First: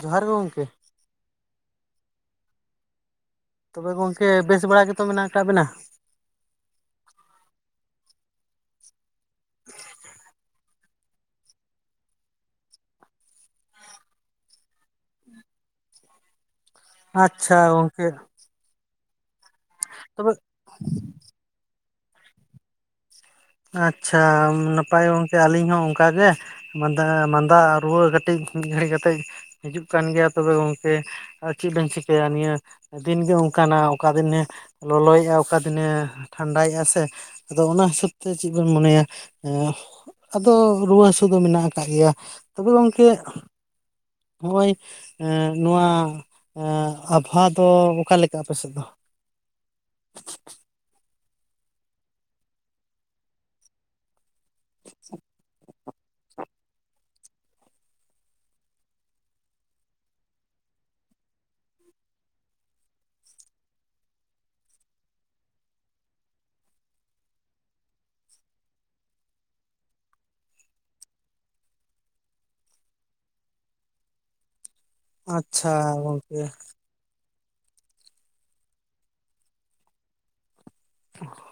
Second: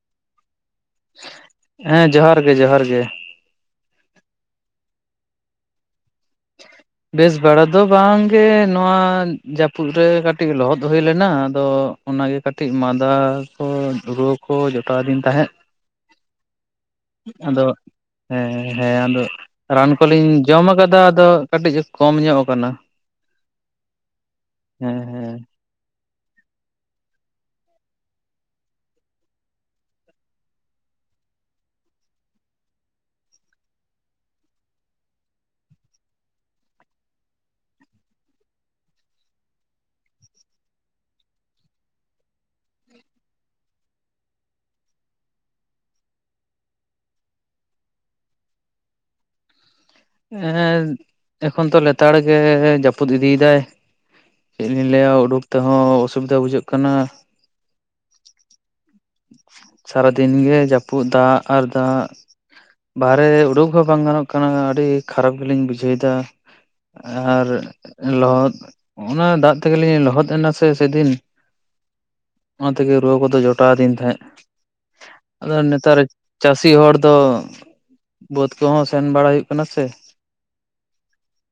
ᱡᱚᱦᱟᱨ ᱜᱮ ᱜᱚᱝᱠᱮ ᱾ ᱦᱮᱸ ᱡᱚᱦᱟᱨ ᱜᱮ ᱡᱚᱦᱟᱨ ᱜᱮ ᱾ ᱛᱚᱵᱮ ᱜᱚᱝᱠᱮ ᱵᱮᱥ ᱵᱟᱲᱟ ᱜᱮᱛᱚ ᱢᱮᱱᱟᱜ ᱟᱠᱟᱫ ᱵᱮᱱᱟ? ᱵᱮᱥ ᱵᱟᱲᱟ ᱫᱚ ᱵᱟᱝ ᱜᱮ, ᱱᱚᱣᱟ ᱡᱟᱹᱯᱩᱫ ᱨᱮ ᱠᱟᱹᱴᱤᱡ ᱞᱚᱦᱚᱫ ᱦᱩᱭ ᱞᱮᱱᱟ, ᱟᱫᱚᱼᱼ ᱚᱱᱟ ᱜᱮ ᱠᱟᱹᱴᱤᱡ ᱢᱟᱫᱟ ᱠᱚ, ᱨᱩᱣᱟᱹ ᱠᱚ ᱡᱚᱴᱟᱣ ᱟᱫᱤᱧ ᱛᱟᱸᱦᱮᱫ ᱾ [inaudible] ᱟᱪᱪᱷᱟ ᱟᱫᱚ ᱜᱚᱝᱠᱮ ᱦᱮᱸ ᱦᱮᱸ, ᱦᱮᱸ ᱟᱫᱚ ᱨᱟᱱ ᱠᱚᱞᱤᱧ ᱛᱚᱵᱮ ᱡᱚᱢ ᱠᱟᱫᱟ ᱟᱫᱚᱼᱼ ᱠᱟᱹᱴᱤᱡ ᱠᱚᱢ ᱧᱚᱜ ᱟᱠᱟᱱᱟ ᱾ ᱟᱪᱪᱷᱟ ᱦᱮᱸ ᱱᱟᱯᱟᱭ ᱜᱚᱝᱠᱮ ᱦᱮᱸ ᱟᱞᱤᱧ ᱦᱚᱸ ᱚᱱᱠᱟ ᱜᱮ ᱾ ᱢᱟᱸᱫᱟ ᱢᱟᱸᱫᱟ ᱨᱩᱣᱟᱹ ᱠᱟᱹᱴᱤᱡ, ᱢᱤᱫ ᱜᱷᱟᱹᱲᱤ ᱠᱟᱛᱮᱜ ᱦᱤᱡᱩᱜ ᱠᱟᱱ ᱜᱮᱭᱟ ᱛᱚᱵᱮ ᱜᱚᱝᱠᱮ ᱾ ᱟᱨ ᱪᱮᱫ ᱵᱮᱱ ᱪᱤᱠᱟᱹᱭᱟ ᱱᱤᱭᱟᱹᱼᱼ ᱫᱤᱱ ᱜᱮ ᱚᱱᱠᱟᱱᱟ ᱚᱠᱟ ᱫᱤᱱᱮ, ᱞᱚᱞᱚᱭᱮᱜ-ᱟ, ᱚᱠᱟ ᱫᱤᱱᱮ ᱴᱷᱟᱱᱰᱟᱭᱮᱜ-ᱟ ᱥᱮ ᱾ ᱟᱫᱚ ᱚᱱᱟ ᱦᱤᱥᱟᱹᱵᱽ ᱛᱮ ᱪᱮᱫ ᱵᱚᱱ ᱢᱚᱱᱮᱭᱟ, ᱮᱸᱼᱼ ᱟᱫᱚ ᱨᱩᱣᱟᱹᱜ ᱦᱟᱹᱥᱩ ᱫᱚ ᱢᱮᱱᱟᱜ ᱟᱠᱟᱫ ᱜᱮᱭᱟ, ᱛᱚᱵᱮ ᱜᱚᱝᱠᱮᱼᱼ ᱱᱚᱜ-ᱚᱭ ᱮᱸ, ᱱᱚᱣᱟ ᱮᱸ ᱟᱵᱽᱦᱟᱣᱟ ᱫᱚ ᱚᱠᱟ ᱞᱮᱠᱟ ᱟᱯᱮ ᱥᱮᱫ ᱫᱚ? ᱮᱫ, ᱮᱠᱷᱚᱱ ᱛᱚ ᱞᱮᱛᱟᱲ ᱜᱮ ᱡᱟᱹᱯᱩᱫ ᱤᱫᱤᱭᱮᱫᱟᱭ ᱾ ᱪᱮᱫ ᱞᱤᱧ ᱞᱟᱹᱭᱟ ᱩᱰᱩᱠ ᱛᱮᱦᱚᱸ ᱚᱥᱩᱵᱤᱫᱟ ᱵᱩᱡᱷᱟᱹᱜ ᱠᱟᱱᱟ ᱾ ᱥᱟᱨᱟ ᱫᱤᱱ ᱜᱮ ᱡᱟᱹᱯᱩᱫ, ᱫᱟᱜ ᱟᱨ ᱫᱟᱜ ᱾ ᱵᱟᱨᱦᱮ ᱩᱰᱩᱠ ᱦᱚᱸ ᱵᱟᱝ ᱜᱟᱱᱚᱜ ᱠᱟᱱᱟ, ᱟᱹᱰᱤ ᱠᱷᱟᱨᱟᱯ ᱜᱮᱞᱤᱧ ᱵᱩᱡᱷᱟᱹᱣ ᱮᱫᱟ ᱾ ᱟᱨ, ᱞᱚᱦᱚᱫᱼᱼ ᱚᱱᱟ ᱫᱟᱜ ᱛᱮᱜᱮᱞᱤᱧ ᱞᱚᱦᱚᱫ ᱮᱱᱟ ᱥᱮ ᱥᱮᱫᱤᱱ ᱾ ᱚᱱᱟ ᱛᱮᱜᱮ ᱨᱩᱣᱟᱹ ᱠᱚᱫᱚ ᱡᱚᱴᱟᱣ ᱟᱫᱤᱧ ᱛᱟᱸᱦᱮᱫ ᱾ ᱟᱫᱚ ᱟᱪᱪᱷᱟ ᱱᱮᱛᱟᱨ ᱜᱚᱝᱠᱮ ᱪᱟᱹᱥᱤ ᱦᱚᱲ ᱫᱚᱼᱼ ᱵᱟᱹᱫᱽ ᱠᱚᱦᱚᱸ ᱥᱮᱱ ᱵᱟᱲᱟ ᱦᱩᱭᱩᱜ ᱠᱟᱱᱟ ᱥᱮ ᱾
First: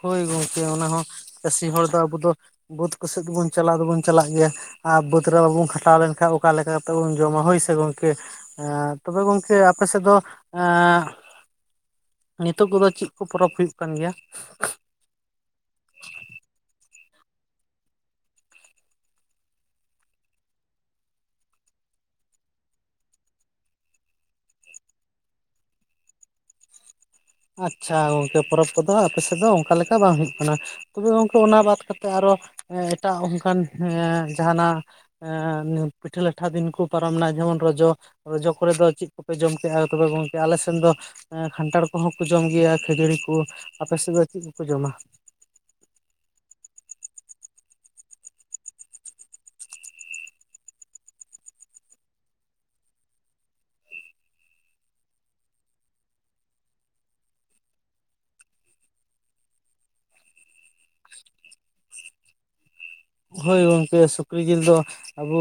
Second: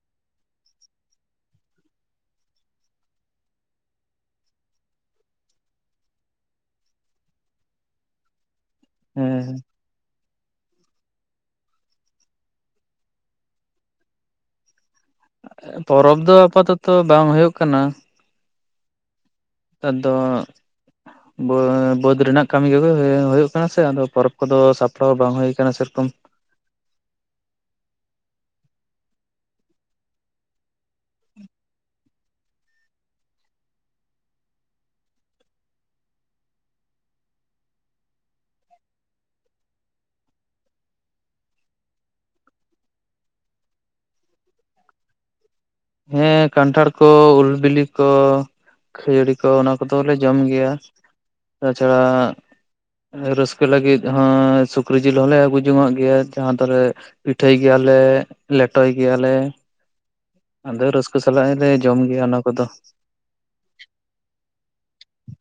ᱦᱳᱭ ᱜᱚᱝᱠᱮ ᱚᱱᱟ ᱦᱚᱸ, ᱪᱟᱹᱥᱤ ᱦᱚᱲ ᱫᱚ ᱟᱵᱚ ᱫᱚ ᱾ ᱵᱟᱹᱫᱽ ᱠᱚᱥᱮᱫ ᱫᱚᱵᱚᱱ ᱪᱟᱞᱟᱣ ᱫᱚᱵᱚᱱ ᱪᱟᱞᱟᱜ ᱜᱮᱭᱟ ᱾ ᱟᱨ ᱵᱟᱹᱫᱽ ᱨᱮ ᱵᱟᱵᱚᱱ ᱠᱷᱟᱴᱟᱣ ᱞᱮᱱᱠᱷᱟᱱ ᱚᱠᱟ ᱞᱮᱠᱟ ᱠᱟᱛᱮᱫ ᱵᱚᱱ ᱡᱚᱢᱟ ᱦᱳᱭ ᱥᱮ ᱜᱚᱝᱠᱮ ᱾ ᱟᱸ ᱛᱚᱵᱮ ᱜᱚᱝᱠᱮ ᱦᱮᱸ ᱟᱯᱮ ᱥᱮᱫ ᱫᱚ ᱮᱸ ᱱᱤᱛᱚᱜ ᱠᱚᱫᱚ ᱪᱮᱫ ᱠᱚ ᱯᱚᱨᱚᱵᱽ ᱦᱩᱭᱩᱜ ᱠᱟᱱ ᱜᱮᱭᱟ? ᱯᱚᱨᱚᱵᱽ ᱫᱚ ᱟᱯᱟᱛᱚᱛᱚ ᱵᱟᱝ ᱦᱩᱭᱩᱜ ᱠᱟᱱᱟ ᱾ ᱱᱮᱛ ᱫᱚ ᱚ ᱵᱟᱹᱫᱽ ᱨᱮᱱᱟᱜ ᱠᱟᱹᱢᱤ ᱠᱚᱜᱮ ᱮ ᱦᱩᱭᱩᱜ ᱠᱟᱱᱟ ᱥᱮ ᱟᱫᱚ ᱯᱚᱨᱚᱵᱽ ᱠᱚᱫᱚ ᱥᱟᱯᱲᱟᱣ ᱵᱟᱝ ᱦᱩᱭᱩᱜ ᱟᱠᱟᱱᱟ ᱥᱮᱨᱚᱠᱚᱢ ᱾ ᱟᱪᱪᱷᱟ ᱜᱚᱝᱠᱮ ᱯᱚᱨᱚᱵᱽ ᱠᱚᱫᱚ ᱟᱯᱮ ᱥᱮᱫ ᱫᱚ ᱚᱱᱠᱟ ᱞᱮᱠᱟ ᱵᱟᱝ ᱦᱩᱭᱩᱜ ᱠᱟᱱᱟ ᱾ ᱛᱚᱵᱮ ᱜᱚᱝᱠᱮ ᱚᱱᱟ ᱵᱟᱫᱽ ᱠᱟᱛᱮᱜ ᱟᱨᱚ ᱮ ᱮᱴᱟᱜ ᱚᱱᱠᱟᱱ ᱮ ᱡᱟᱦᱟᱱᱟᱜᱼᱼ ᱯᱤᱴᱷᱟᱹ ᱞᱟᱴᱷᱟ ᱫᱤᱱ ᱠᱚ ᱯᱟᱨᱚᱢᱮᱱᱟ ᱡᱮᱢᱚᱱ ᱨᱚᱡᱚ ᱨᱚᱡᱚ ᱠᱚᱨᱮ ᱫᱚ ᱪᱮᱫ ᱠᱚᱯᱮ ᱡᱚᱢ ᱠᱮᱜᱼᱟ ᱛᱚᱵᱮ ᱜᱚᱝᱠᱮ, ᱟᱞᱮ ᱥᱮᱱ ᱫᱚ ᱮᱸ ᱠᱷᱟᱱᱴᱷᱟᱲᱼᱼ ᱠᱚᱦᱚᱸ ᱠᱚ ᱡᱚᱢ ᱜᱮᱭᱟ ᱠᱷᱟᱹᱡᱟᱹᱲᱤ ᱠᱚ, ᱟᱯᱮᱥᱮᱫ ᱫᱚ ᱪᱮᱫ ᱠᱚᱠᱚ ᱡᱚᱢᱟ? ᱦᱮᱸ ᱠᱟᱱᱴᱷᱟᱲ ᱠᱚ, ᱩᱞ ᱵᱤᱞᱤ ᱠᱚ ᱠᱷᱟᱹᱡᱟᱹᱲᱤ ᱠᱚ ᱚᱱᱟ ᱠᱚᱫᱚᱞᱮ ᱡᱚᱢ ᱜᱮᱭᱟ, ᱛᱟᱪᱷᱟᱲᱟ ᱨᱟᱹᱥᱠᱟᱹ ᱞᱟᱹᱜᱤᱫ ᱦᱚᱸ ᱥᱩᱠᱨᱤ ᱡᱤᱞ ᱦᱚᱸᱞᱮ ᱟᱹᱜᱩ ᱡᱚᱝᱟᱜ ᱜᱮᱭᱟ ᱡᱟᱦᱟᱸ ᱛᱟᱨᱮ ᱯᱤᱴᱷᱟᱹᱭ ᱜᱮᱭᱟᱞᱮ, ᱞᱮᱴᱚᱭ ᱜᱮᱭᱟᱞᱮ ᱟᱫᱚ ᱨᱟᱹᱥᱠᱟᱹ ᱥᱟᱞᱟᱜ ᱞᱮ ᱡᱚᱢ ᱜᱮᱭᱟ ᱚᱱᱟ ᱠᱚᱫᱚ ᱾ ᱦᱳᱭ ᱜᱚᱝᱠᱮ ᱥᱩᱠᱨᱤ ᱡᱤᱞ ᱫᱚ ᱟᱵᱚ